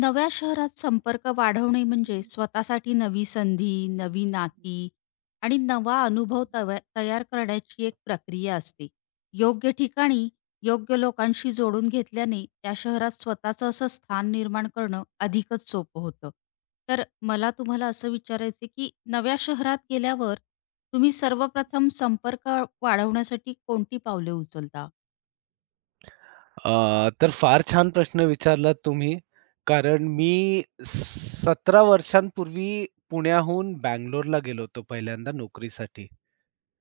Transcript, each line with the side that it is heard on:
left: नव्या शहरात संपर्क वाढवणे म्हणजे स्वतःसाठी नवी संधी, नवी नाती आणि नवा अनुभव तयार करण्याची एक प्रक्रिया असते. योग्य ठिकाणी योग्य लोकांशी जोडून घेतल्याने त्या शहरात स्वतःचं असं स्थान निर्माण करणं अधिकच सोपं होतं. तर मला तुम्हाला असं विचारायचं की नव्या शहरात गेल्यावर तुम्ही सर्वप्रथम संपर्क वाढवण्यासाठी कोणती पावले उचलता?
right: तर फार छान प्रश्न विचारलात तुम्ही. कारण मी 17 वर्षांपूर्वी पुण्याहून बंगलोरला गेलो होतो पहिल्यांदा नोकरीसाठी.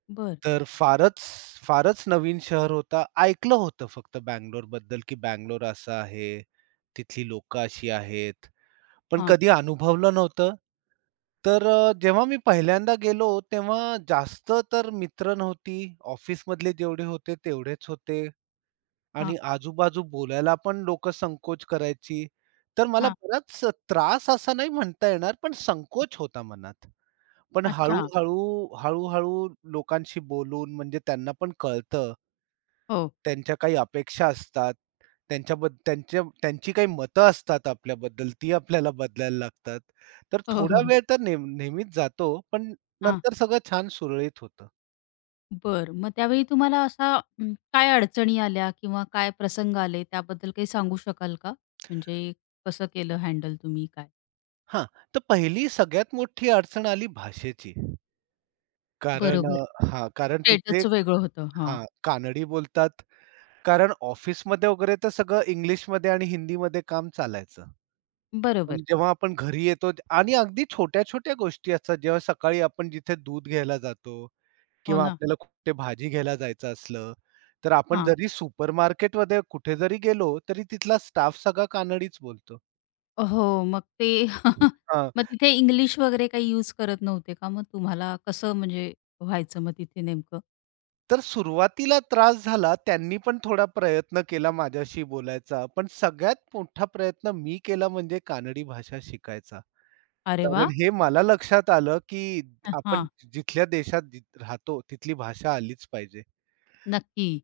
left: बरं.
right: तर फारच, फारच नवीन शहर होता. ऐकलं होतं फक्त बँगलोर बद्दल की बंगलोर असं आहे, तिथली लोकं अशी आहेत, पण
left: हां,
right: कधी अनुभवलं नव्हतं. जेव्हा मी पहिल्यांदा गेलो तेव्हा जास्त तर मित्र नव्हती. ऑफिसमधले जेवढे होते तेवढेच होते. आणि
left: हां,
right: आजूबाजू बोलायला पण लोक संकोच करायची. तर मला
left: हां.
right: बराच त्रास असा नाही म्हणता येणार, पण संकोच होता मनात. पण
left: अच्छा.
right: हळू-हळू, हळू लोकांशी बोलून म्हणजे त्यांना पण कळतं,
left: हो.
right: त्यांच्या काही अपेक्षा असतात. त्यांच्याबद्द त्यांच्या त्यांची काही मतं असतात आपल्याबद्दल, ती आपल्याला बदलायला लागतात. तर
left: हो, हो,
right: थोडा
left: हो.
right: वेळ तर नेहमीच जातो, पण
left: हां.
right: नंतर सगळं छान सुरळीत होतं.
left: बरं. मग त्यावेळी तुम्हाला असा काय अडचणी आल्या किंवा काय प्रसंग आले त्याबद्दल काही सांगू शकाल का? म्हणजे कसं केलं हँडल तुम्ही काय?
right: हां, तर पहिली सगळ्यात मोठी अडचण आली भाषेची. कारण
left: बरोबर.
right: अ, हां, कारण तिथे
left: स्टेटसच वेगळं होतं. हां.
right: हां, कानडी बोलतात. कारण ऑफिसमध्ये वगैरे तर सगळं इंग्लिशमध्ये आणि हिंदीमध्ये काम चालायचं. पण
left: बरोबर.
right: जेव्हा आपण घरी येतो आणि अगदी छोट्या-छोट्या गोष्टी असतात. जेव्हा सकाळी आपण जिथे दूध घ्यायला जातो
left: हो
right: किंवा
left: ना.
right: आपल्याला कुठे भाजी घ्यायला जायचं असलं, तर आपण
left: हां.
right: जरी सुपरमार्केटमध्ये कुठे जरी गेलो, तरी तिथला स्टाफ सगळा कानडीच बोलतो.
left: हो. मग ते मग तिथे इंग्लिश वगैरे काही यूज करत नव्हते का? मग तुम्हाला कसं म्हणजे व्हायचं मग तिथे नेमकं?
right: तर सुरुवातीला त्रास झाला. त्यांनी पण थोडा प्रयत्न केला माझ्याशी बोलायचा. पण सगळ्यात मोठा प्रयत्न मी केला म्हणजे कानडी भाषा शिकायचा.
left: अरे वाह!
right: कारण हे मला लक्षात आलं, की आपण
left: हां.
right: जिथल्या देशात राहतो तिथली भाषा आलीच पाहिजे.
left: नक्की.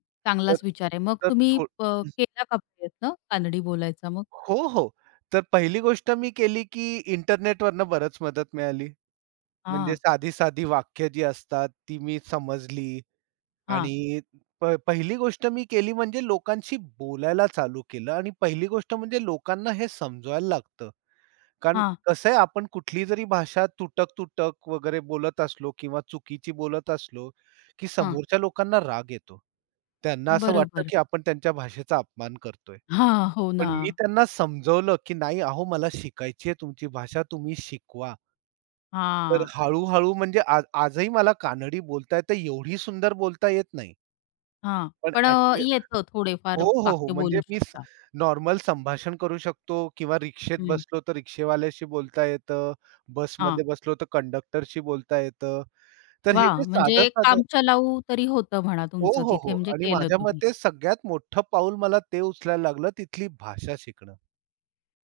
right: तर
left: चांगलाच विचार आहे. मग
right: तर
left: तुम्ही
right: थो
left: केला का प्रयत्न कानडी बोलायचा मग?
right: हो, हो. तर पहिली गोष्ट मी केली, की इंटरनेटवरनं बरंच मदत मिळाली. म्हणजे
left: हां.
right: साधी-साधी वाक्य जी असतात ती मी समजली.
left: हां.
right: आणि पहिली गोष्ट मी केली म्हणजे लोकांशी बोलायला चालू केलं आणि पहिली गोष्ट म्हणजे लोकांना हे समजवायला लागतं. कारण
left: हां.
right: कसं आहे आपण कुठली जरी भाषा तुटक-तुटक वगैरे बोलत असलो किंवा चुकीची बोलत असलो, की
left: हां.
right: समोरच्या लोकांना राग येतो. त्यांना असं वाटतं,
left: बरोबर.
right: की आपण त्यांच्या भाषेचा अपमान करतोय.
left: हां, हो
right: पण
left: ना.
right: मी त्यांना समजवलं, की "नाही अहो मला शिकायची आहे तुमची भाषा, तुम्ही शिकवा." तर
left: हां,
right: हळू म्हणजे आज आजही मला कानडी बोलता येते, एवढी सुंदर बोलता येत नाही.
left: हां.
right: पण
left: पण
right: ॲट
left: येतं
right: हो,
left: थोडेफार
right: हो, हो.
left: वाक्य
right: म्हणजे
left: बोलू
right: मी
left: शकता.
right: नॉर्मल संभाषण करू शकतो किंवा रिक्षेत
left: हं.
right: बसलो तर रिक्षेवाल्याशी बोलता येतं,
left: हां.
right: बसमध्ये बसलो तर कंडक्टरशी बोलता येतं. तर हे जे
left: वाह! म्हणजे
right: साधं-साधं
left: काम चलाऊ तरी होतं म्हणा
right: हो,
left: तुमचं
right: हो,
left: तिथे
right: हो.
left: म्हणजे
right: आणि
left: केलं
right: माझ्या
left: तुम्ही.
right: मते सगळ्यात मोठं पाऊल मला ते उचलायला लागलं तिथली भाषा शिकणं.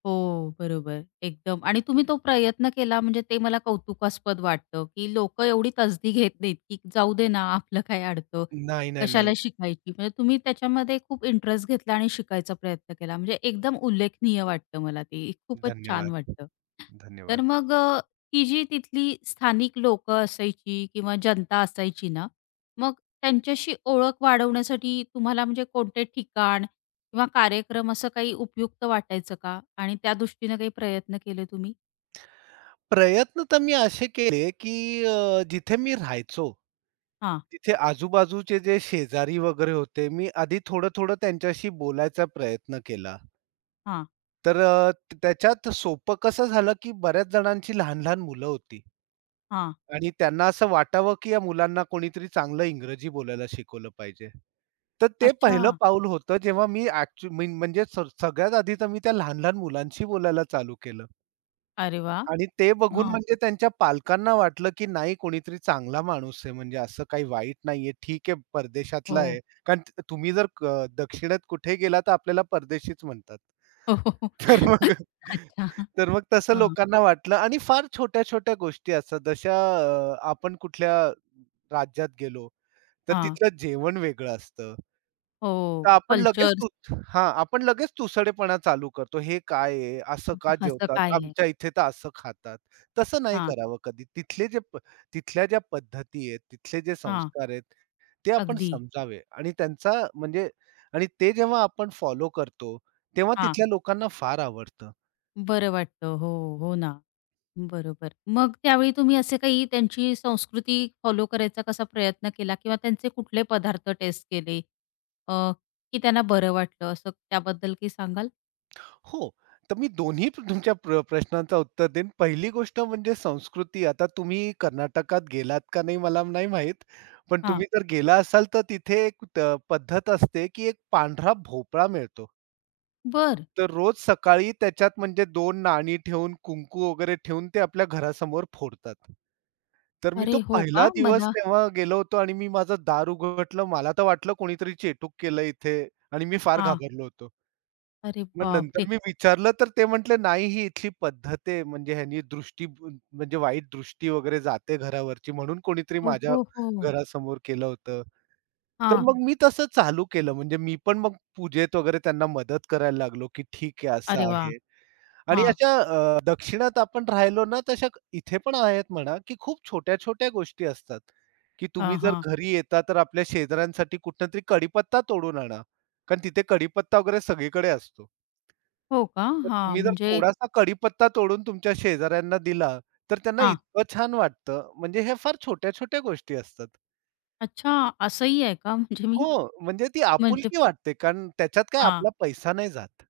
left: हो, बरोबर. एकदम आणि तुम्ही तो प्रयत्न केला म्हणजे ते मला कौतुकास्पद वाटतं, की लोकं एवढी तसदी घेत नाहीत, की जाऊ दे ना, आपलं काय अडतं,
right: नाही, नाही,
left: कशाला
right: नाही.
left: शिकायची. म्हणजे तुम्ही त्याच्यामध्ये खूप इंटरेस्ट घेतला आणि शिकायचा प्रयत्न केला. म्हणजे एकदम उल्लेखनीय वाटतं मला ते. खूपच छान
right: धन्यवाद.
left: वाटतं. तर
right: धन्यवाद.
left: मग ती जी तिथली स्थानिक लोकं असायची किंवा जनता असायची ना, मग त्यांच्याशी ओळख वाढवण्यासाठी तुम्हाला म्हणजे कोणते ठिकाण किंवा कार्यक्रम असं काही उपयुक्त वाटायचं का? आणि त्या दृष्टीने काही प्रयत्न केले तुम्ही?
right: प्रयत्न तर मी असे केले, की जिथे मी राहायचो,
left: हां,
right: तिथे आजूबाजूचे जे शेजारी वगैरे होते, मी आधी थोडं-थोडं त्यांच्याशी बोलायचा प्रयत्न केला.
left: हां,
right: त्याच्यात सोपं कसं झालं, की बऱ्याच जणांची लहान-लहान मुलं होती
left: हां.
right: आणि त्यांना असं वाटावं, की या मुलांना कोणीतरी चांगलं इंग्रजी बोलायला शिकवलं पाहिजे. तर ते
left: अच्छा.
right: पहिलं पाऊल होतं, जेव्हा मी ॲक्चु मी म्हणजे स सगळ्यात आधी तर मी त्या लहान-लहान मुलांशी बोलायला चालू केलं.
left: अरे वाह!
right: आणि ते बघून
left: हां.
right: म्हणजे त्यांच्या पालकांना वाटलं, की नाही कोणीतरी चांगला माणूस आहे, म्हणजे असं काही वाईट नाहीये. ठीक आहे, परदेशातला आहे.
left: हो.
right: कारण तुम्ही जर दक्षिणेत कुठे गेला, तर आपल्याला परदेशीच म्हणतात.
left: हो, हो, हो.
right: तर मग
left: अच्छा.
right: तर मग तसं
left: हां,
right: लोकांना वाटलं आणि फार छोट्या-छोट्या गोष्टी असतात. जशा आपण कुठल्या राज्यात गेलो, तर
left: हां.
right: तिथलं जेवण वेगळं असतं. तर
left: हो.
right: आपण लगेच
left: कल्चर
right: तू हां, आपण लगेच तुसडेपणा चालू करतो. हे काय आहे? असं का
left: असं
right: जेवतात?
left: काय आहे?
right: आमच्या इथे तर असं खातात. तसं नाही
left: हां,
right: करावं कधी. तिथले जे प तिथल्या ज्या पद्धती आहेत, तिथले जे
left: हां.
right: संस्कार आहेत, ते आपण
left: अगदी.
right: समजावे आणि त्यांचा म्हणजे आणि ते जेव्हा आपण फॉलो करतो, तेव्हा
left: हां.
right: तिथल्या लोकांना फार आवडतं.
left: बरं वाटतं. हो, हो ना. बरोबर. मग त्यावेळी तुम्ही असे काही त्यांची संस्कृती फॉलो करायचा कसा प्रयत्न केला किंवा त्यांचे कुठले पदार्थ टेस्ट केले? अ, की त्यांना बरं वाटलं असं त्याबद्दल काही सांगाल?
right: हो. तर मी दोन्ही तुमच्या प्रश्नांचं उत्तर देईन. पहिली गोष्ट म्हणजे संस्कृती. आता तुम्ही कर्नाटकात गेलात का नाही मला नाही माहीत. पण
left: हां.
right: तुम्ही जर गेला असाल तर तिथे एक पद्धत असते, की एक पांढरा भोपळा मिळतो.
left: बरं.
right: तर रोज सकाळी त्याच्यात म्हणजे 2 नाणी ठेवून, कुंकू वगैरे ठेवून ते आपल्या घरासमोर फोडतात. तर मी
left: अरे
right: तो
left: हो का?
right: पहिला दिवस
left: मला
right: तेव्हा गेलो होतो आणि मी माझं दार उघडलं. मला तर वाटलं कोणीतरी चेटूक केलं इथे आणि मी फार
left: हां.
right: घाबरलो होतो.
left: अरे
right: मग नंतर
left: बापरे!
right: मी विचारलं तर ते म्हटले, "नाही ही इथली पद्धत आहे. म्हणजे ह्यानी दृष्टी म्हणजे वाईट दृष्टी वगैरे जाते घरावरची म्हणून कोणीतरी
left: हो,
right: माझ्या
left: हो, हो.
right: घरासमोर केलं होतं." तर
left: हां.
right: मग मी तसं चालू केलं. म्हणजे मी पण मग पूजेत वगैरे त्यांना मदत करायला लागलो, की ठीक आहे असं
left: अरे वाह!
right: आहे. आणि
left: हां,
right: अशा अ, दक्षिणात आपण राहिलो ना इथे पण आहेत म्हणा, की खूप छोट्या-छोट्या गोष्टी असतात, की तुम्ही
left: हां,
right: जर
left: हां.
right: घरी येता तर आपल्या शेजाऱ्यांसाठी कुठूनतरी कढीपत्ता तोडून आणा. कारण तिथे कढीपत्ता वगैरे सगळीकडे असतो.
left: हो का?
right: तर
left: हां,
right: तुम्ही जर
left: म्हणजे
right: थोडासा कढीपत्ता तोडून तुमच्या शेजाऱ्यांना दिला, तर त्यांना
left: हां.
right: इतकं छान वाटतं. म्हणजे ह्या फार छोट्या-छोट्या गोष्टी असतात.
left: अच्छा असंही आहे का? म्हणजे मी
right: हो, म्हणजे ती
left: म्हणजे
right: आपुलकी वाटते, कारण त्याच्यात काय
left: हां.
right: आपला पैसा नाही जात.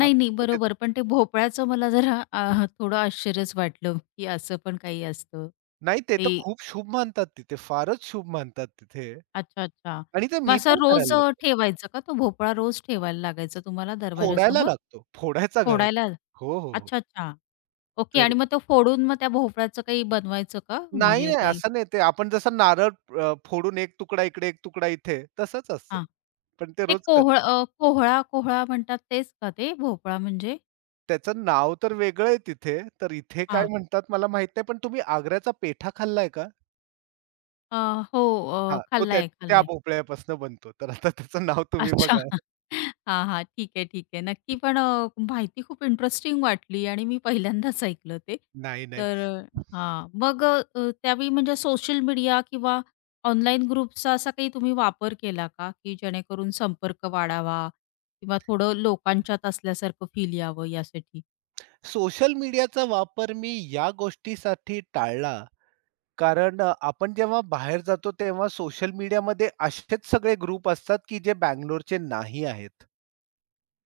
right: आप
left: नाही.
right: म्हणजे
left: बरोबर. पण ते भोपळ्याचं मला जरा थोडं आश्चर्यच वाटलं, की असं पण काही असतं.
right: नाही ते तर
left: ते
right: खूप शुभ मानतात तिथे, फारच शुभ मानतात तिथे
left: अच्छा, अच्छा.
right: आणि ते
left: मग
right: मी
left: असा
right: पण
left: रोज
right: करायला लागलो.
left: ठेवायचा का तो भोपळा रोज ठेवायला लागायचा तुम्हाला
right: फोडायला
left: दरवाजासमोर?
right: लागतो, फोडायचा घरात.
left: फोडायला?
right: हो, हो, हो.
left: अच्छा, अच्छा. ओके
right: तर
left: आणि मग तो फोडून मग त्या भोपळ्याचं काही बनवायचं का?
right: नाही,
left: म्हणजे
right: नाही
left: काही
right: असं नाही ते आपण जसं नारळ फोडून एक तुकडा इकडे, एक तुकडा इथे तसंच असतं.
left: हां.
right: पण ते
left: ते
right: रोज
left: कोहळ
right: करायचं.
left: अ, कोहळा कोहळा म्हणतात तेच का ते भोपळा म्हणजे?
right: त्याचं नाव तर वेगळं आहे तिथे, तर इथे काय
left: हां.
right: म्हणतात मला माहीत नाही. पण तुम्ही आग्र्याचा पेठा खाल्लाय का?
left: अ, हो,
right: हां, तो त्या
left: खाल्लाय,
right: त्या
left: खाल्लाय.
right: भोपळ्यापासून बनतो. तर आता त्याचं नाव तुम्ही
left: अच्छा.
right: बघा.
left: हां, हां. ठीक आहे, ठीक आहे. नक्की पण माहिती खूप इंटरेस्टिंग वाटली आणि मी पहिल्यांदाच ऐकलं ते.
right: नाही, नाही.
left: तर हां. मग त्यावेळी म्हणजे सोशल मीडिया किंवा ऑनलाईन ग्रुप्सचा असा काही तुम्ही वापर केला का? की जेणेकरून संपर्क वाढावा किंवा थोडं लोकांच्यात असल्यासारखं फील यावं यासाठी?
right: सोशल मीडियाचा वापर मी या गोष्टीसाठी टाळला, कारण आपण जेव्हा बाहेर जातो तेव्हा सोशल मीडियामध्ये असेच सगळे ग्रुप असतात, की जे बंगलोरचे नाही आहेत.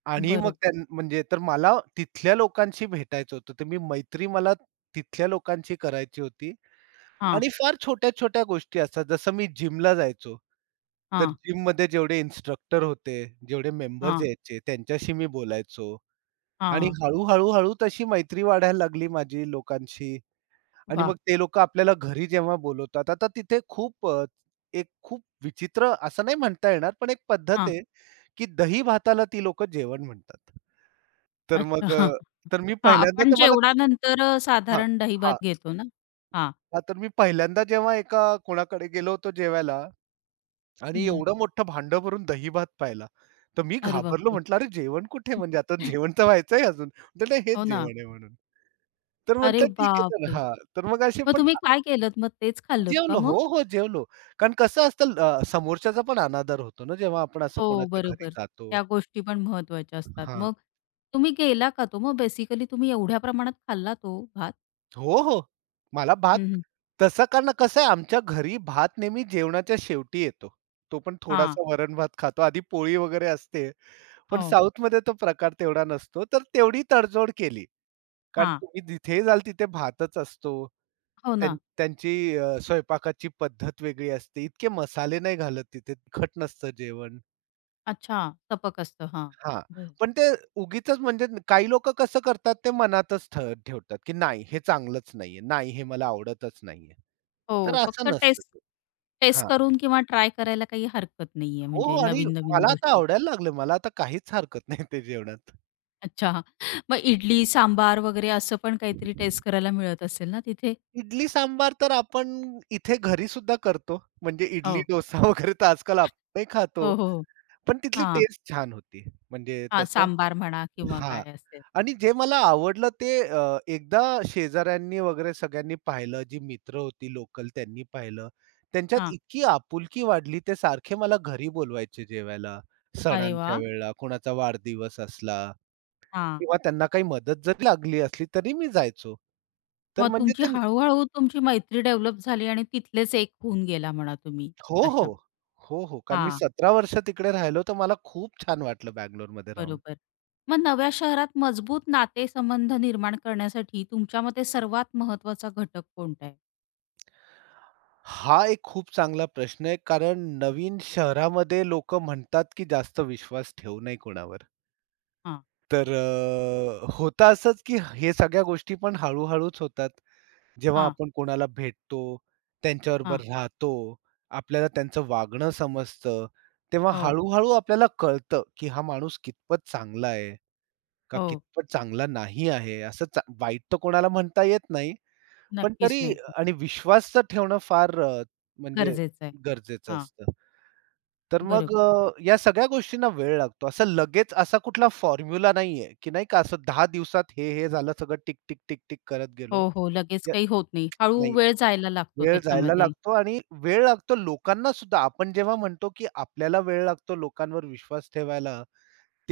right: आणि मग
left: बरोबर.
right: त्यां म्हणजे तर मला तिथल्या लोकांशी भेटायचं होतं. तर मी मैत्री मला तिथल्या लोकांशी करायची होती.
left: हां,
right: आणि फार छोट्या-छोट्या गोष्टी असतात. जसं मी जिमला जायचो. तर
left: हां,
right: जिममध्ये जेवढे इन्स्ट्रक्टर होते, जेवढे मेंबर्स
left: हां,
right: यायचे त्यांच्याशी मी बोलायचो आणि
left: हां.
right: हळू-हळू, तशी मैत्री वाढायला लागली माझी लोकांशी आणि
left: वाह!
right: मग ते लोकं आपल्याला घरी जेव्हा बोलवतात, आता तिथे खूप एक खूप विचित्र असं नाही म्हणता येणार, पण एक पद्धत
left: हां.
right: आहे, की दही भाताला ती लोकं जेवण म्हणतात. तर
left: अच्छा.
right: मग अ,
left: हां,
right: तर मी
left: हां.
right: पहिल्यांदा
left: आपण
right: तर मला
left: जेवणानंतर
right: हां,
left: साधारण दहीभात
right: हां.
left: घेतो ना? हां.
right: हां, तर मी पहिल्यांदा जेव्हा एका कोणाकडे गेलो होतो जेवायला आणि
left: हं,
right: एवढं मोठं भांडं भरून दहीभात पाहिला. तर मी
left: अरे
right: घाबरलो
left: बापरे!
right: म्हटलं, "अरे जेवण कुठे? म्हणजे आता जेवण तर व्हायचंय अजून." म्हटलं, "नाही हेच
left: हो ना.
right: जेवण आहे म्हणून." तर
left: अरे
right: म्हटलं, "ठीक आहे तर."
left: बापरे!
right: हां, तर मग असे
left: मग
right: पण
left: तुम्ही काय केलत मग तेच खाल्लत का
right: जेवलो. हो,
left: मग?
right: हो जेवलो. कारण कसं असतं समोरच्याचा पण अनादर होतो ना जेव्हा आपण असं
left: हो,
right: कोणाच्या घरी
left: बरोबर.
right: जातो.
left: त्या गोष्टी पण महत्वाच्या असतात.
right: हां.
left: मग तुम्ही गेला का तो? मग बेसिकली तुम्ही एवढ्या प्रमाणात खाल्ला तो भात?
right: हो, हो. मला भात
left: हं, हं.
right: तसं कारण कसं आहे आमच्या घरी भात नेहमी जेवणाच्या शेवटी येतो. तो पण
left: हां.
right: थोडासा वरण-भात खातो. आधी पोळी वगैरे असते. पण
left: हो.
right: साऊथमध्ये तो प्रकार तेवढा नसतो. तर तेवढी तडजोड केली. कारण
left: हां.
right: तुम्ही जिथे जाल तिथे भातच असतो.
left: हो
right: त्यां
left: ना.
right: त्यांची स्वयंपाकाची पद्धत वेगळी असते. इतके मसाले नाही घालत तिथे. तिखट नसतं जेवण.
left: अच्छा. सपक असतं. हां.
right: हां,
left: बरं.
right: पण ते उगीचच म्हणजे काही लोकं कसं करतात ते मनातच ठेवतात, की नाही हे चांगलंच नाहीये. नाही हे मला आवडतच नाहीये. तर
left: हो.
right: असं
left: फक्त
right: नसतं
left: टेस्ट
right: ते.
left: टेस्ट
right: हां.
left: करून किंवा ट्राय करायला काही हरकत नाहीये
right: हो हो,
left: म्हणजे
right: आणि
left: नवीन-नवीन
right: मला आता
left: गोष्टी.
right: आवडायला लागलं. मला आता काहीच हरकत नाही ते जेवणात.
left: अच्छा. मग इडली, सांबार वगैरे असं पण काहीतरी टेस्ट करायला मिळत असेल ना तिथे?
right: इडली सांबार तर आपण इथे घरी सुद्धा करतो. म्हणजे इडली,
left: हो.
right: डोसा वगैरे तर आजकाल आपणही खातो.
left: हो, हो. हो.
right: पण तिथली
left: हां.
right: टेस्ट छान होती. म्हणजे
left: हां,
right: तसं
left: सांबार म्हणा किंवा
right: हां.
left: काय असेल.
right: आणि जे मला आवडलं ते एकदा शेजाऱ्यांनी वगैरे सगळ्यांनी पाहिलं, जी मित्र होती लोकल त्यांनी पाहिलं. त्यांच्यात
left: हां,
right: इतकी आपुलकी वाढली ते सारखे मला घरी बोलवायचे जेवायला,
left: अरे
right: सणांच्या
left: वाह!
right: वेळेला, कोणाचा वाढदिवस असला
left: हां.
right: किंवा त्यांना काही मदत जरी लागली असली तरी मी जायचो. तर
left: मग
right: म्हणजे
left: तुमची
right: ते
left: हळू-हळू तुमची मैत्री डेव्हलप झाली आणि तिथलेच एक होऊन गेला म्हणा तुम्ही
right: हो, हो.
left: तशा.
right: हो, हो. कारण मी
left: हां,
right: 17 वर्ष तिकडे राहिलो तर मला खूप छान वाटलं बंगलोरमध्ये राहून.
left: बरोबर. मग नव्या शहरात मजबूत नातेसंबंध निर्माण करण्यासाठी तुमच्या मते सर्वात महत्त्वाचा घटक कोणता आहे?
right: हा एक खूप चांगला प्रश्न आहे. कारण नवीन शहरामध्ये लोकं म्हणतात, की जास्त विश्वास ठेवू नये कोणावर.
left: हां,
right: तर होतं असंच, की हे सगळ्या गोष्टी पण हळू-हळूच होतात. जेव्हा
left: हां,
right: आपण कोणाला भेटतो,
left: हां.
right: त्यांच्याबरोबर राहतो, आपल्याला त्यांचं वागणं समजतं, तेव्हा
left: हो,
right: हळू आपल्याला कळतं, की हा माणूस कितपत चांगला आहे का
left: हो.
right: कितपत चांगला नाही आहे. असं वाईट तर कोणाला म्हणता येत नाही. पण
left: नक्कीच
right: तरी
left: नाही.
right: आणि विश्वास तर ठेवणं फार अ, म्हणजे
left: गरजेचं आहे.
right: गरजेचं
left: हां.
right: असतं. तर मग
left: बरोबर.
right: अ, या सगळ्या गोष्टींना वेळ लागतो. असं लगेच असा कुठला फॉर्म्युला नाहीये, की नाही का असं 10 दिवसात हे झालं सगळं टिक, टिक, टिक, टिक करत
left: हो,
right: गेलो.
left: हो. लगेच
right: या
left: काही होत नाही. हळू
right: नाही.
left: वेळ जायला लागतो
right: वेळ जायला
left: त्याच्यामध्ये.
right: लागतो आणि वेळ लागतो लोकांना सुद्धा. आपण जेव्हा म्हणतो, की आपल्याला वेळ लागतो लोकांवर विश्वास ठेवायला,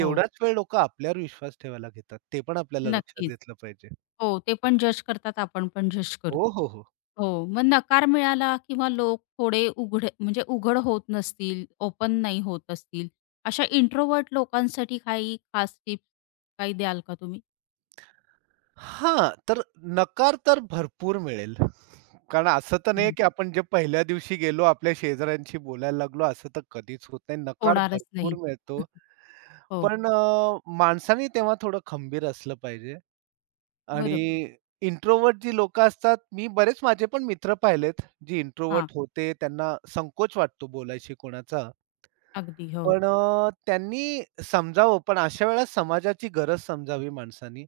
left: हो.
right: वेळ लोकं आपल्यावर विश्वास ठेवायला घेतात. ते पण आपल्याला लक्षात
left: नक्कीच.
right: घेतलं पाहिजे.
left: हो, ते पण जज करतात, आपण पण जज करतो.
right: हो, हो, हो.
left: हो, मग नकार मिळाला किंवा लोक थोडे उघडे म्हणजे उघड होत नसतील, ओपन नाही होत असतील, अशा इंट्रोवर्ट लोकांसाठी काही खास टिप्स काही द्याल का तुम्ही?
right: हां, तर नकार तर भरपूर मिळेल. कारण असं तर नाही,
left: हं.
right: की आपण जे पहिल्या दिवशी गेलो आपल्या शेजाऱ्यांशी बोलायला लागलो असं तर कधीच होत नाही. नकार
left: होणारच
right: भरपूर
left: नाही.
right: मिळतो.
left: हो,
right: पण माणसाने तेव्हा थोडं खंबीर असलं पाहिजे आणि
left: बरोबर.
right: इंट्रोवर्ट जी लोकं असतात, मी बरेच माझे पण मित्र पाहिलेत, जे
left: हां,
right: इंट्रोव्हर्ट होते. त्यांना संकोच वाटतो बोलायशी कोणाचा.
left: अगदी. हो.
right: पण अ, त्यांनी समजावं पण अशा वेळेला समाजाची गरज समजावी माणसानी.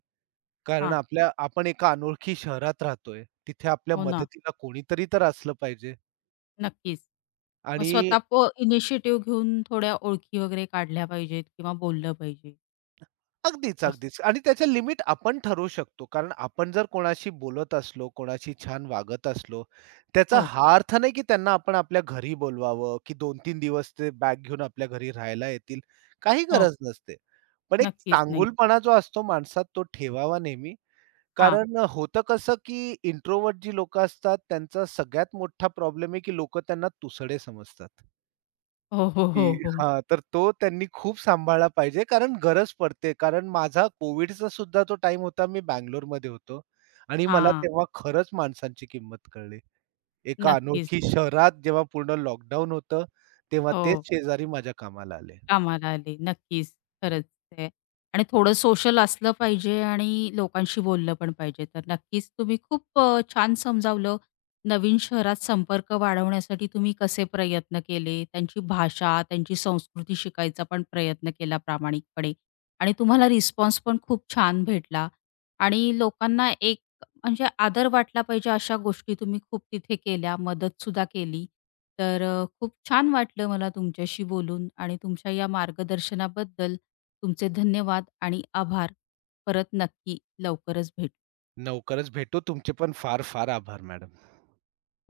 right: कारण
left: हां,
right: आपण एका अनोळखी शहरात राहतोय. तिथे आपल्या
left: हो ना,
right: मदतीला कोणीतरी तर असलं पाहिजे
left: नक्कीच. मग
right: आणि
left: स्वतः इनिशिएटिव्ह घेऊन थोड्या ओळखी वगैरे काढल्या पाहिजेत किंवा बोललं पाहिजे
right: अगदीच,
left: असं.
right: अगदीच आणि त्याच्या लिमिट आपण ठरवू शकतो. कारण आपण जर कोणाशी बोलत असलो, कोणाशी छान वागत असलो, त्याचा
left: हो,
right: हा अर्थ नाही की त्यांना आपण आपल्या घरी बोलवावं, की 2-3 दिवस ते बॅग घेऊन आपल्या घरी राहायला येतील. काही
left: हो,
right: गरज नसते. पण एक
left: नक्कीच नाही.
right: चांगुलपणा जो असतो माणसात तो ठेवावा नेहमी
left: हां.
right: कारण होतं कसं, की इंट्रोवर्ट जी लोकं असतात, त्यांचा सगळ्यात मोठा प्रॉब्लेम आहे, की लोकं त्यांना तुसडे समजतात.
left: हो, हो,
right: की
left: हो, हो.
right: हां, तर तो त्यांनी खूप सांभाळला पाहिजे, कारण गरज पडते. कारण माझा कोविडचा सुद्धा तो टाइम होता, मी बंगलोरमध्ये होतो आणि मला
left: हां,
right: तेव्हा खरंच माणसांची किंमत कळली. एका
left: नक्कीच.
right: अनोळखी शहरात जेव्हा पूर्ण लॉकडाऊन होतं, तेव्हा तेच
left: हो,
right: शेजारी माझ्या कामाला आले.
left: कामाला आली. नक्कीच, खरंच आहे. आणि थोडं सोशल असलं पाहिजे आणि लोकांशी बोललं पण पाहिजे. तर नक्कीच तुम्ही खूप छान समजावलं. नवीन शहरात संपर्क वाढवण्यासाठी तुम्ही कसे प्रयत्न केले, त्यांची भाषा, त्यांची संस्कृती शिकायचा पण प्रयत्न केला प्रामाणिकपणे आणि तुम्हाला रिस्पॉन्स पण खूप छान भेटला आणि लोकांना म्हणजे आदर वाटला पाहिजे अशा गोष्टी तुम्ही खूप तिथे केल्या, मदतसुद्धा केली. तर खूप छान वाटलं मला तुमच्याशी बोलून आणि तुमच्या या मार्गदर्शनाबद्दल तुमचे धन्यवाद आणि आभार. परत नक्की लवकरच भेटू.
right: लवकरच भेटू. तुमचे पण फार-फार आभार मॅडम.